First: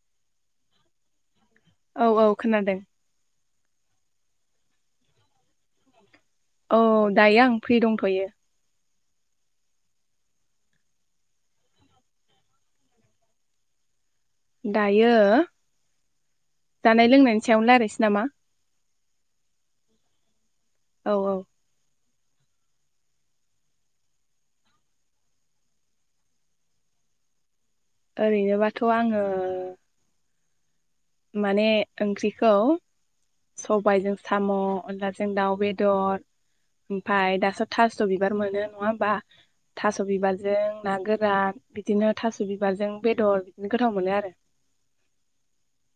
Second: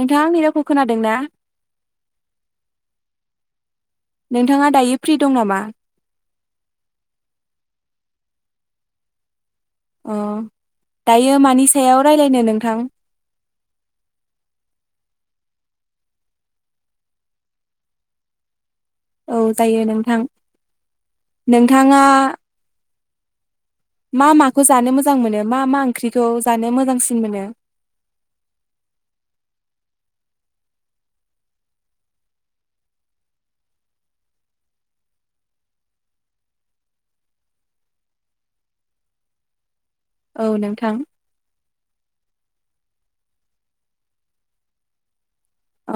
नोंथाङां आंनि रावखौ खोनादों ना? औ औ खोनादों। नोंथाङा दायो फ्रि दं नामा? औ दायो आं फ्रि दंथ'यो। अ दायो मानि सायाव रायज्लायनो नोंथां? दायो जानाय लोंनायनि सायावनो रायज्लायनोसै नामा? औ जायो नोंथां औ औ नोंथाङा मा माखौ जानो मोजां मोनो मा मा ओंख्रिखौ जानो मोजांसिन मोनो? ओरैनोबाथ' आङो माने ओंख्रिखौ सबायाइजों साम' अनलाजों दाउ बेदर ओमफ्राय दास' थास' बिबार मोनो नङा होमबा थास' औ बिबारजों नोंथां ना गोरान बिदिनो थास' बिबारजों बेदर बिदिनो गोथाव मोनो आरो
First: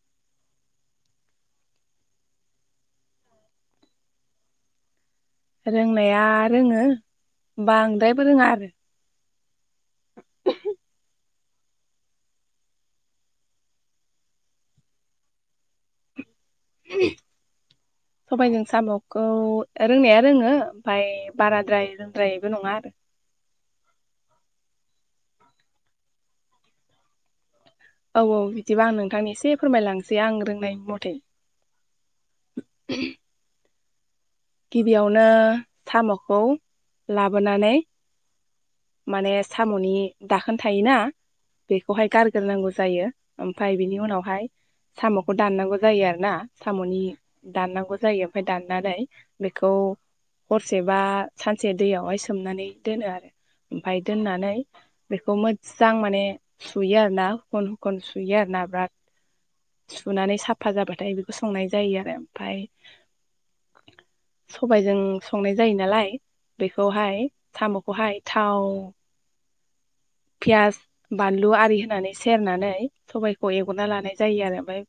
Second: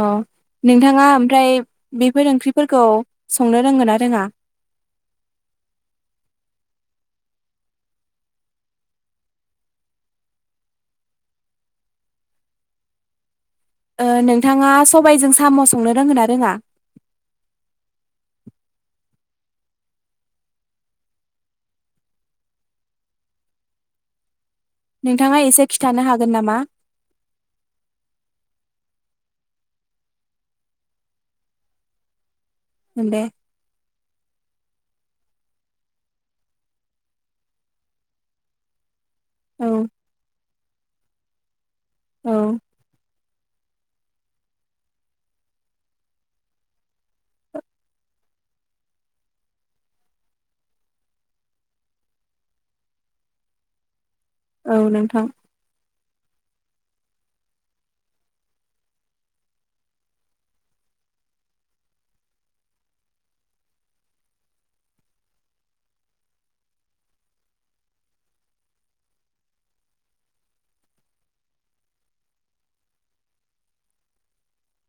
अ नोंथाङा ओमफ्राय बेफोर ओंख्रिफोरखौ संनो रोंगोना रोङा? रोंनाया रोङो बांद्रायबो रोङा आरो [unintelligible] नोंथाङा सबायाइजों साम' संनो रोंङोन ना रोङा? [unintelligible] सबायाइजों साम'खौ रोंनाया रोङो ओमफफ्राय बाराद्राय रोंद्रायबो नङा आरो नोंथाङा एसे खिन्थानो हागोन नामा? औ औ बिदिबा आं नोंथांनि एसे फोरमायलांनोसै आं रोंनाय मथे ओ दे। गिबियावनो साम'खौ लाबोनानै माने औ साम'नि दाखोन थायोना बेखौहाय औ गारग्रोनांगौ जायो ओमफ्राय बिनि उनावहाय साम'खौ दाननांगौ जायो आरो ना साम'नि दाननांगौ जायो ओमफफ्राय दाननानै बेखौ हरसे बा सानसे दैयावहाय सोमनानै दोनो आरो। ओमफफ्राय दोननानै औ नोंथां बेखौ इां माने सुयो आरो ना हुखन हुखन सुयो आरो ना बिराद सुनानै साफा जाबाथाय बेखौ संनाय जायो आरो ओमफ्राय सबायजों संनाय जायो नालाय बेखौहाय साम'खौहाय थाव पियास बानलु आरि होनानै सेरनानै सबायाइखौ एवना लानाय जायो। आरो ओमफ्राय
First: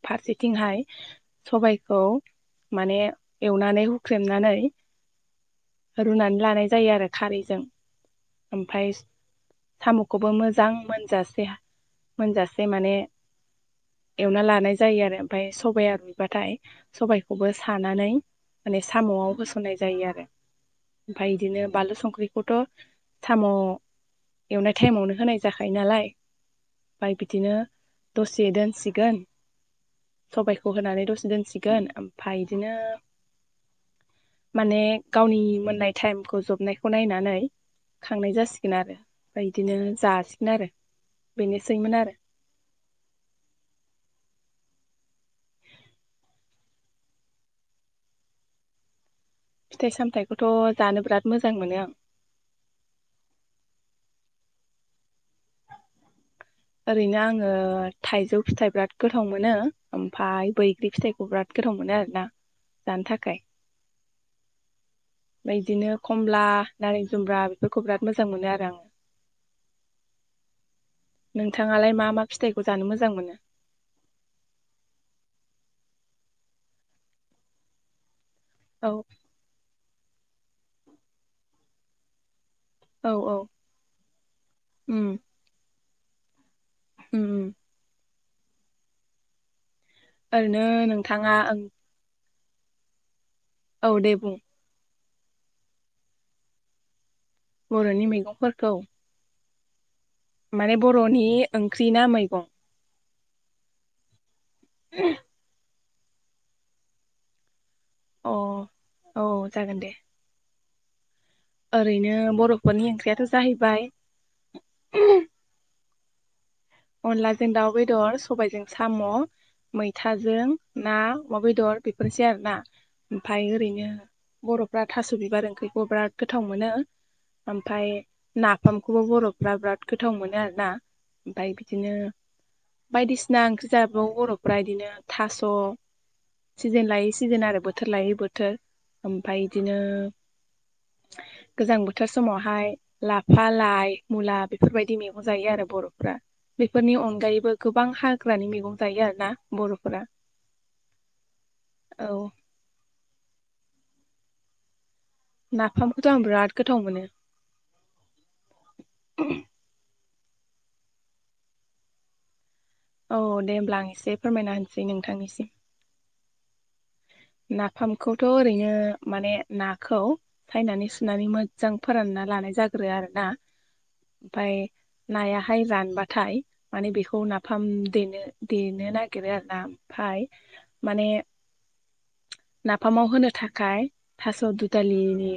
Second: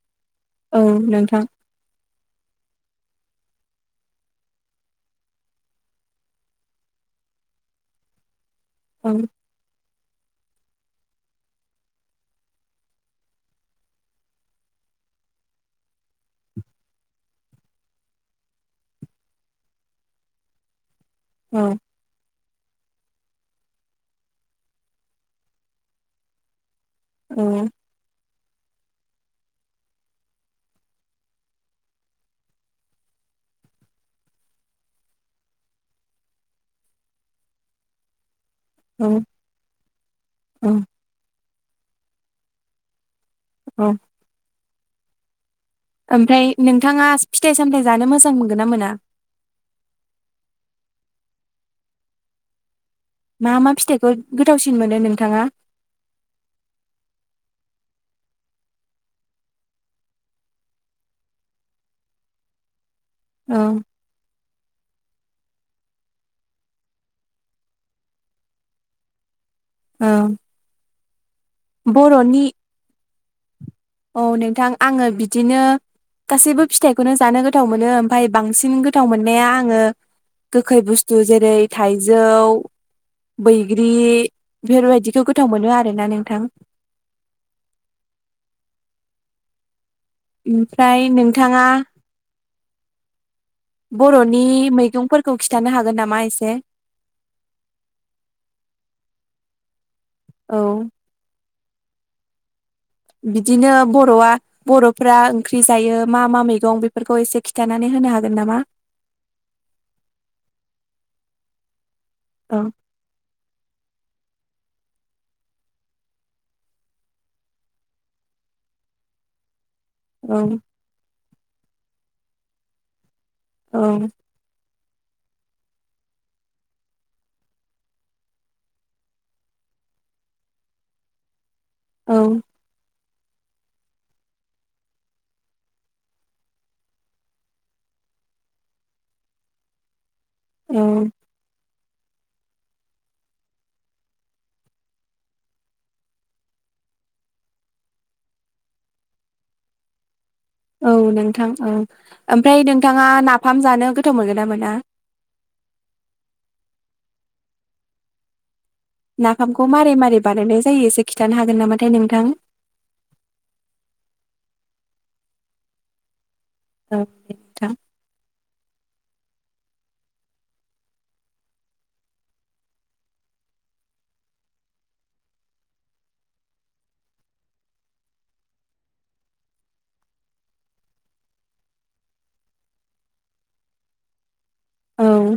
औ फारसेथिंहाय नोंथां सबायखौ माने एवनानै हुख्रेमनानै रुनानै लानाय जायो आरो खारैजों। ओमफ्राय [unintelligible] साम'खौबो मोजां मोनजासे मोनजासे माने एवना लानाय जायो। आरो ओमफफ्राय सबाइाया रुइबाथाय सबाइखौबो सानानै माने साम'आव होसननाय जायो आरो। ओमफफ्राय औ बिदिनो बानलु संख्रिखौथ' साम' एवनाय टाइमावनो होनाय जाखायो नालाय ओमफ्राय बिदिनो औ दसे दोनसिगोन सबायखौ होनानै दसे दोनसिगोन ओमफ्राय बिदिनो माने गावनि मोननाय टाइमखौ जबनायखौ नायनानै खांनाय जासिगोन आरो औ ओमफ्राय बिदिनो जासिगोन आरो औ बेनोसैमोन आरो। औ ओमफ्राय नोंथाङा फिथाइ सामथायाइ जानो मोजां मोनगोन ना मोना। फिथाइ सामथाइखौथ जानो बिराद मोजां मोनो आं। मा मा फिथाइखौ गोथावसिन मोनो नोंथाङा। [inaudible] ओरैनो आङो थाइजौ फिथाइ बिराद गोथाव मोनो ओमफाय बैग्रि फिथाइखौ बिराद गोथाव मोनो आरोना जानो थाखाय। औ ओमफ्राय बिदिनो खमला नारें जुम्ब्रा बेफोरखौ बिराद मोजां मोनो आरो आङो। औ नोंथाङालाय मा मा बर'नि फिथाइखौ जानो मोजां मोनो। औ नोंथां आङो बिदिनो गासैबो फिथाइखौनो जानो गोथाव मोनो। ओमफाय बांसिन औ गोथाव मोननाया आङो गोखै बुस्थु जेरै थाइजौ औ औ बैग्रि उम बेफोरबायदिखौ गोथाव मोनो आरोना नोंथां उम ओरैनो ओमफ्राय ओं नोंथाङा औ दे बुं बरनि मैगंफोरखौ खिन्थानो हागोन नामा एसे? बरनि मैगंफोरखौ औ माने बरनि ओंख्रि ना मैगं बिदिनो बरआ बरफ्रा ओंख्रि जायो मा मा मैगं बेफोरखौ एसे खि खिथानानै होनो अ हागोन नामा? औ जागोन दे। ओरैनो औ बरफोरनि ओंख्रियाथ जाहैबाय अनलाजों दाउ बेदर सबायजों साम औ मैथाजों ना अमा बेदर बेफोरसै आरोना ओमफाय ओरैनो औ बरफ्रा थास बिबार ओंख्रिखौ बिराद गोथाव मोनो ओमफाय नाफामखौबो बरफ्रा बिराद गोथाव मोनो आरो ना ओमफाय बिदिनो औ बायदिसिना ओंख्रि जाबो बरफ्रा इदिनो थास सिजोन लायै सिजोन आरो बोथोर लायै बोथोर ओमफाय बिदिनो औ गोजां बोथोर समावहाय लाफा लाइ मुला बेफोरबायदि मैगं जायो आरो बरफ्रा बेफोरनि अनगायैबो गोबां हाग्रानि मैगं जायो आरो ना बरफोरा औ नोंथां औ ओमफ्राय नोंथाङा नाफाम जानो गोथाव मोनगोन ना मोना? नाफामखौथ आं बिराद गोथाव मोनो नाफामखौ मारै मारै बानायायनाय जायो एसे खिथानो हागोन नामाथाय नोंथां? औ दे होमब्ला आं एसे फोरमायना होनोसै नोंथांनिसिम औ नोंथां नाफामखौथ ओरैनो माने नाखौ सायनानै सुनानै मोजां फोरानना लानाय जाग्रो आरो ना ओमफाय नायाहाय रानबाथाय माने बेखौ नाफाम देनो देनो नागिरो आरोना ओमफाय माने नाफामाव होनो थाखाय थास औ दुदालिनि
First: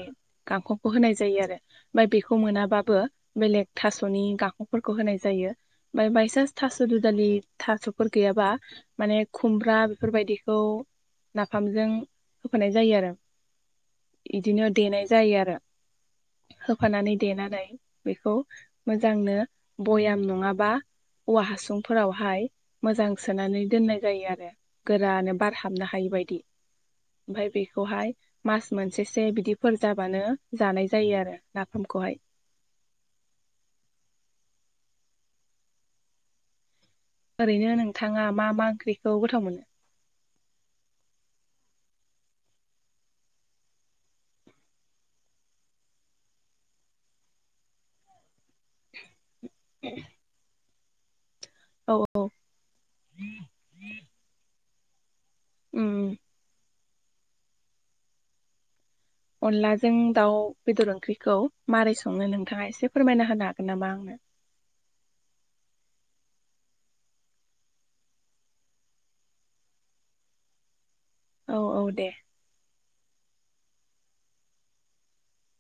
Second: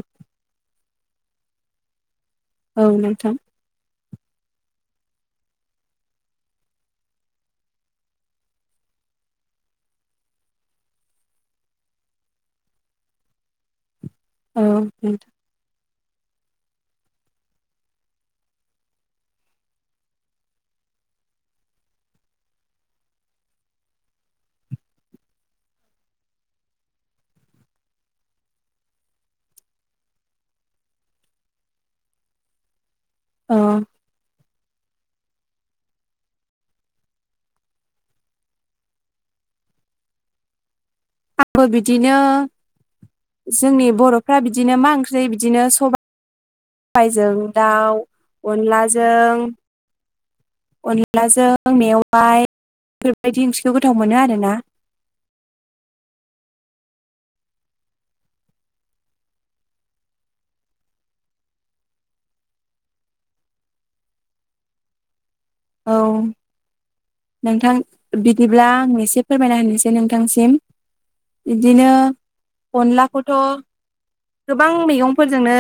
गांखंखौ होनाय जायो आरो ओमफ्राय बेखौ औ मोनाबाबो नोंथां बेलेग थासनि गांखंफोरखौ होनाय जायो। बाय बायसान्स थास दुदानि थासफोर गैयाबा। माने खुमब्रा बेफोरबायदिखौ फाम्पजों होफानाय जायो आरो औ बिदिनो देनाय नोंथां जायो आरो होफानानै देनानै बेखौ मोजांनो भयाम नङाबा औवा हासुंफोरावहाय मोजां सोनानै दोननाय जायो आरो गोरानो बार हाबनो हायि बायदि ओमफाय बेखौहाय मास मोनसेसो बिदिफोर जाबानो जानाय जायो आरो नाफामखौहाय। औ। ओरैनो नोंथाङा मा मा ओंख्रिखौ गोथाव मोनो? आंबो बिदिनो जोंनि बर'फ्रा बिदिनो मा ओंख्रि बिदिनो सबा बाइजों दाउ अनलाजों अनलाजों औ मेवाइ बेफोरबायदि ओंख्रिखौ गोथाव मोनो आरोना। उम अनलाजों दाउ बेदर ओंख्रिखौ मारै सङो नोंथाङा एसे फोरमायना होनो हागोन नामा आंनो? औ। नोंथां बिदिब्ला आंनो एसे फोरमायना होनोसै नोंथांसिम। औ औ बिदिनो दे अनलाखौथ' गोबां मैगंफोरजोंनो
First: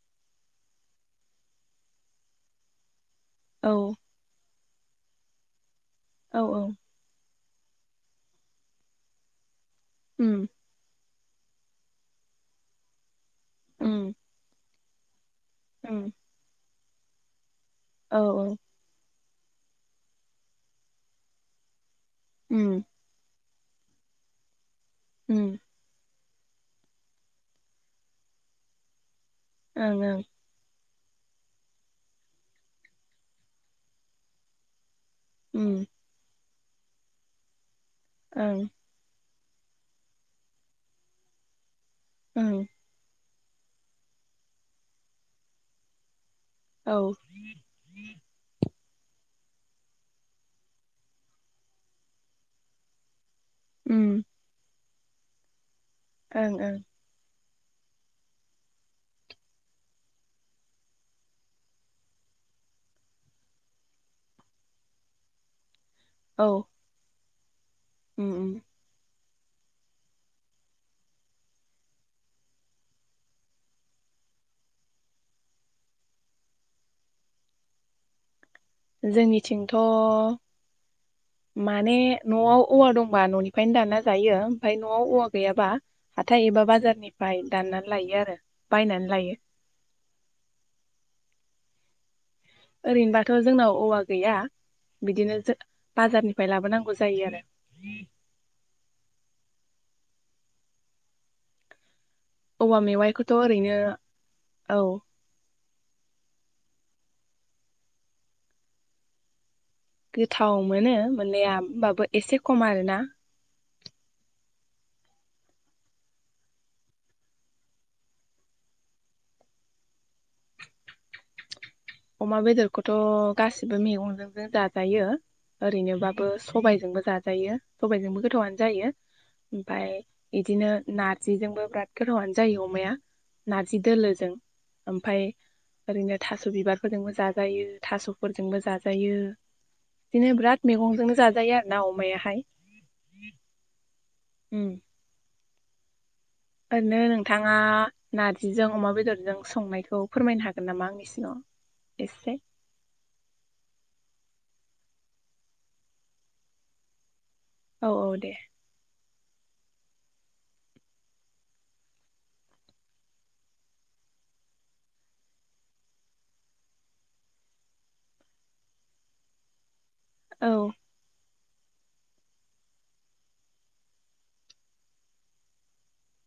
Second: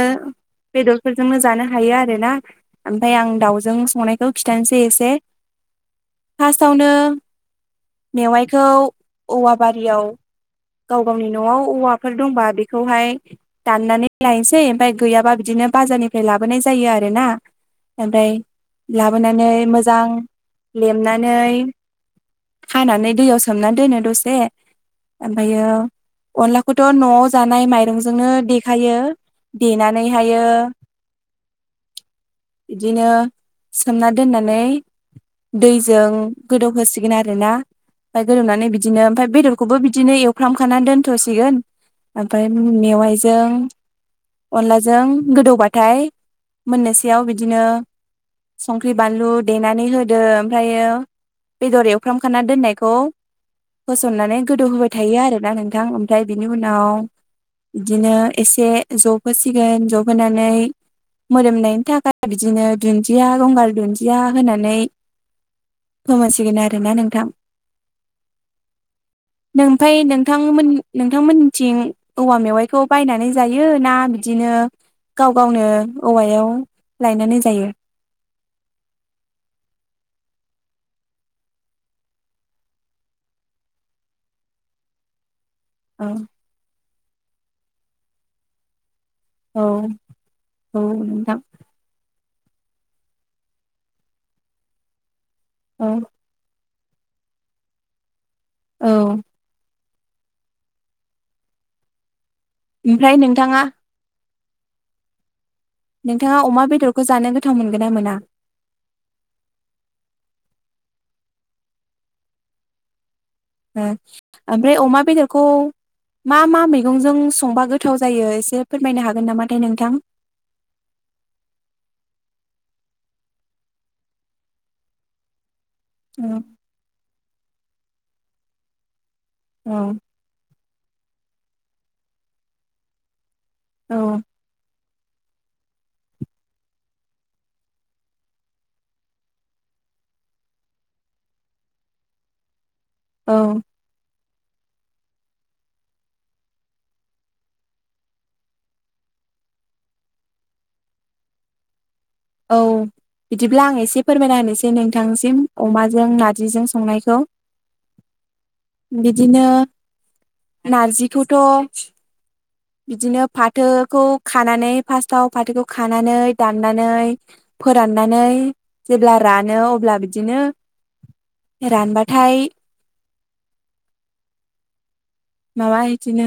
बेदरफोरजोंनो जानो हायो आरोना ओमफ्राय आं औ दावजों संनायखौ खिथानिसै एसे औ औ फासथावनो मेवाइखौ औवा बारियाव उम गाव गावनि न'आव औवाफोर दंबा बेखौहाय दाननानै उम लायनोसै ओमफाय गैयाबा बिदिनो उम बाजारनिफ्राय लाबोनाय जायो आरोना औ ओमफ्राय औ लाबोनानै मोजां लेमनानै उम हानानै दैआव सो सोमना दोनो दसे उम ओमफायो अनलाखौथ' न'आव जानाय माइरं'जोंनो देखायो ओं ओं देनानैहायो बिदिनो सोमना दोननानै उम दैजों गोदौहोसिगोन आरोना आमफाय ओं गोदौनानै बिदि बिदिनो ओमफाय बेदरखौबो बिदिनो एवफ्राम खानानै दोनथ'सिगोन ओमफाय ओं मेवाइ दों अनलाजों गोदौबाथाय औ मोननोसैआव बिदि बिदिनो संख्रि बानलु देनानै होदो ओमफ्रायो बेदर एवफ्रामखाना दोननायखौ उम होस'ननानै गोदौ होबाय थायो आरोना नोंथां ओमफ्राय बिनि ओं ओं उनाव बिदिनो एसे जबहोसिगोन जबहोनानै मोदोमनायनि थाखाय बिदिनो दुन्दिया गंगार दुन्दिया दिया होनानै औ फोमोनसिगोन आरो ना नोंथां। उम उम। नों आमफाय नोंथांमोन नोंथांमोननिथिं औवा मेवाइखौ बायनानै जायो ना बिदिनो गाव गावनो औवायाव लायनानै जायो? जोंनिथिंथ' माने न'आव औवा दंबा न'निफ्रायनो दाना जायो ओमफाय न'आव औवा गैयाबा औ हाथाय एबा बाजारनिफ्राय दाननानै लायो आरो बायनानै लायो। औ औ नोंथां। ओरैनोबाथ' जोंनाव औवा गैया बिदिनो जो औ बाजारनि फाय लाबोनांगौ जायो आरो। औ। औवा ओमफ्राय मेवाइखौथ' नोंथाङा ओरैनो औ नोंथाङा अमा बेदरखौ जानो गोथाव मोनगोन ना मोना? गोथाव मोनो मोननाया होमबाबो एसे खम आरोना। ओ ओमफ्राय अमा बेदरखौ मा मा मैगं'जों संबा गोथाव जायो एसे फोरमायनो हागोन नामाथाय नोंथां? अमा बेदरखौथ' गासिबो मैगंजोंनो जाजाजो जायो ओरैनो औ बाबो सबायजोंबो जाजायो सबायजोंबो गोथावआनो जायो ओमफाय औ बिदिनो नार्जिजोंबो बिराद गोथावानो जायो अमाया नार्जि औ दोलोजों। ओमफाय ओरैनो थास' बिबारफोरजोंबो जाजायो थास'फोरजोंबो जाजायो। बिदिनो बिराद मैगंजोंनो जाजायो आरोना अमायाहाय औ उम ओरैनो नोंथाङा नारजिजों अमा बेदरजों संनायखौ फोरमायनो हागोन नामा आंनो किषन एसे औ बिदिब्ला आं एसे फोरमायना होनोसै नोंथांसिम अमाजों नार्जिजों संनायखौ औ औ दे। बिदिनो नारजिखौथ' बिदिनो फाथोखौ खानानै फास्स्टाव फाथोखौ खानानै दाननानै फोराननानै जेब्ला रानो अब्ला बिदिनो औ रानबाथाय माबा बिदिनो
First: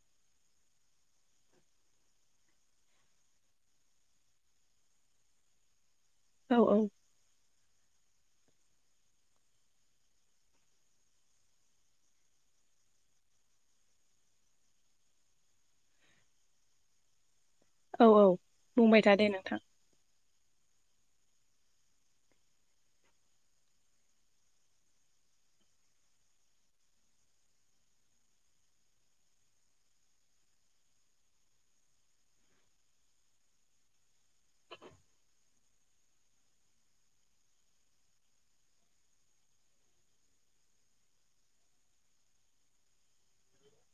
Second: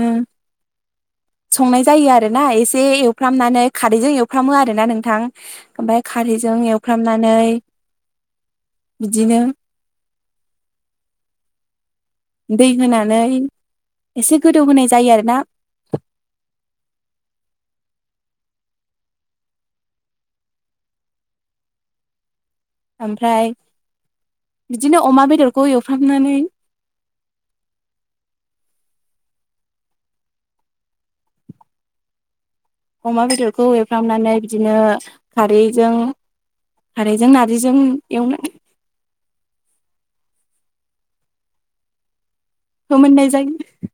संनाय जायो आरोना एसे एवफ्रामनानै खारैजों एवफ्रामो आरोना नोंथां ओमफ्राय औ खारैजों एवफ्रामनानै बिदिनो दै होनानै एसे गोदौ होनोनाय जायो आरोना औ औ बुंबाय था दे नोंथां। ओमफ्राय बिदिनो अमा बेदरखौ एवफ्रामनानै अमा बेदरखौ एफ्रामनानै बिदिनो खारैजों खारैजों नारजिजों एवनाय मोननाय जायो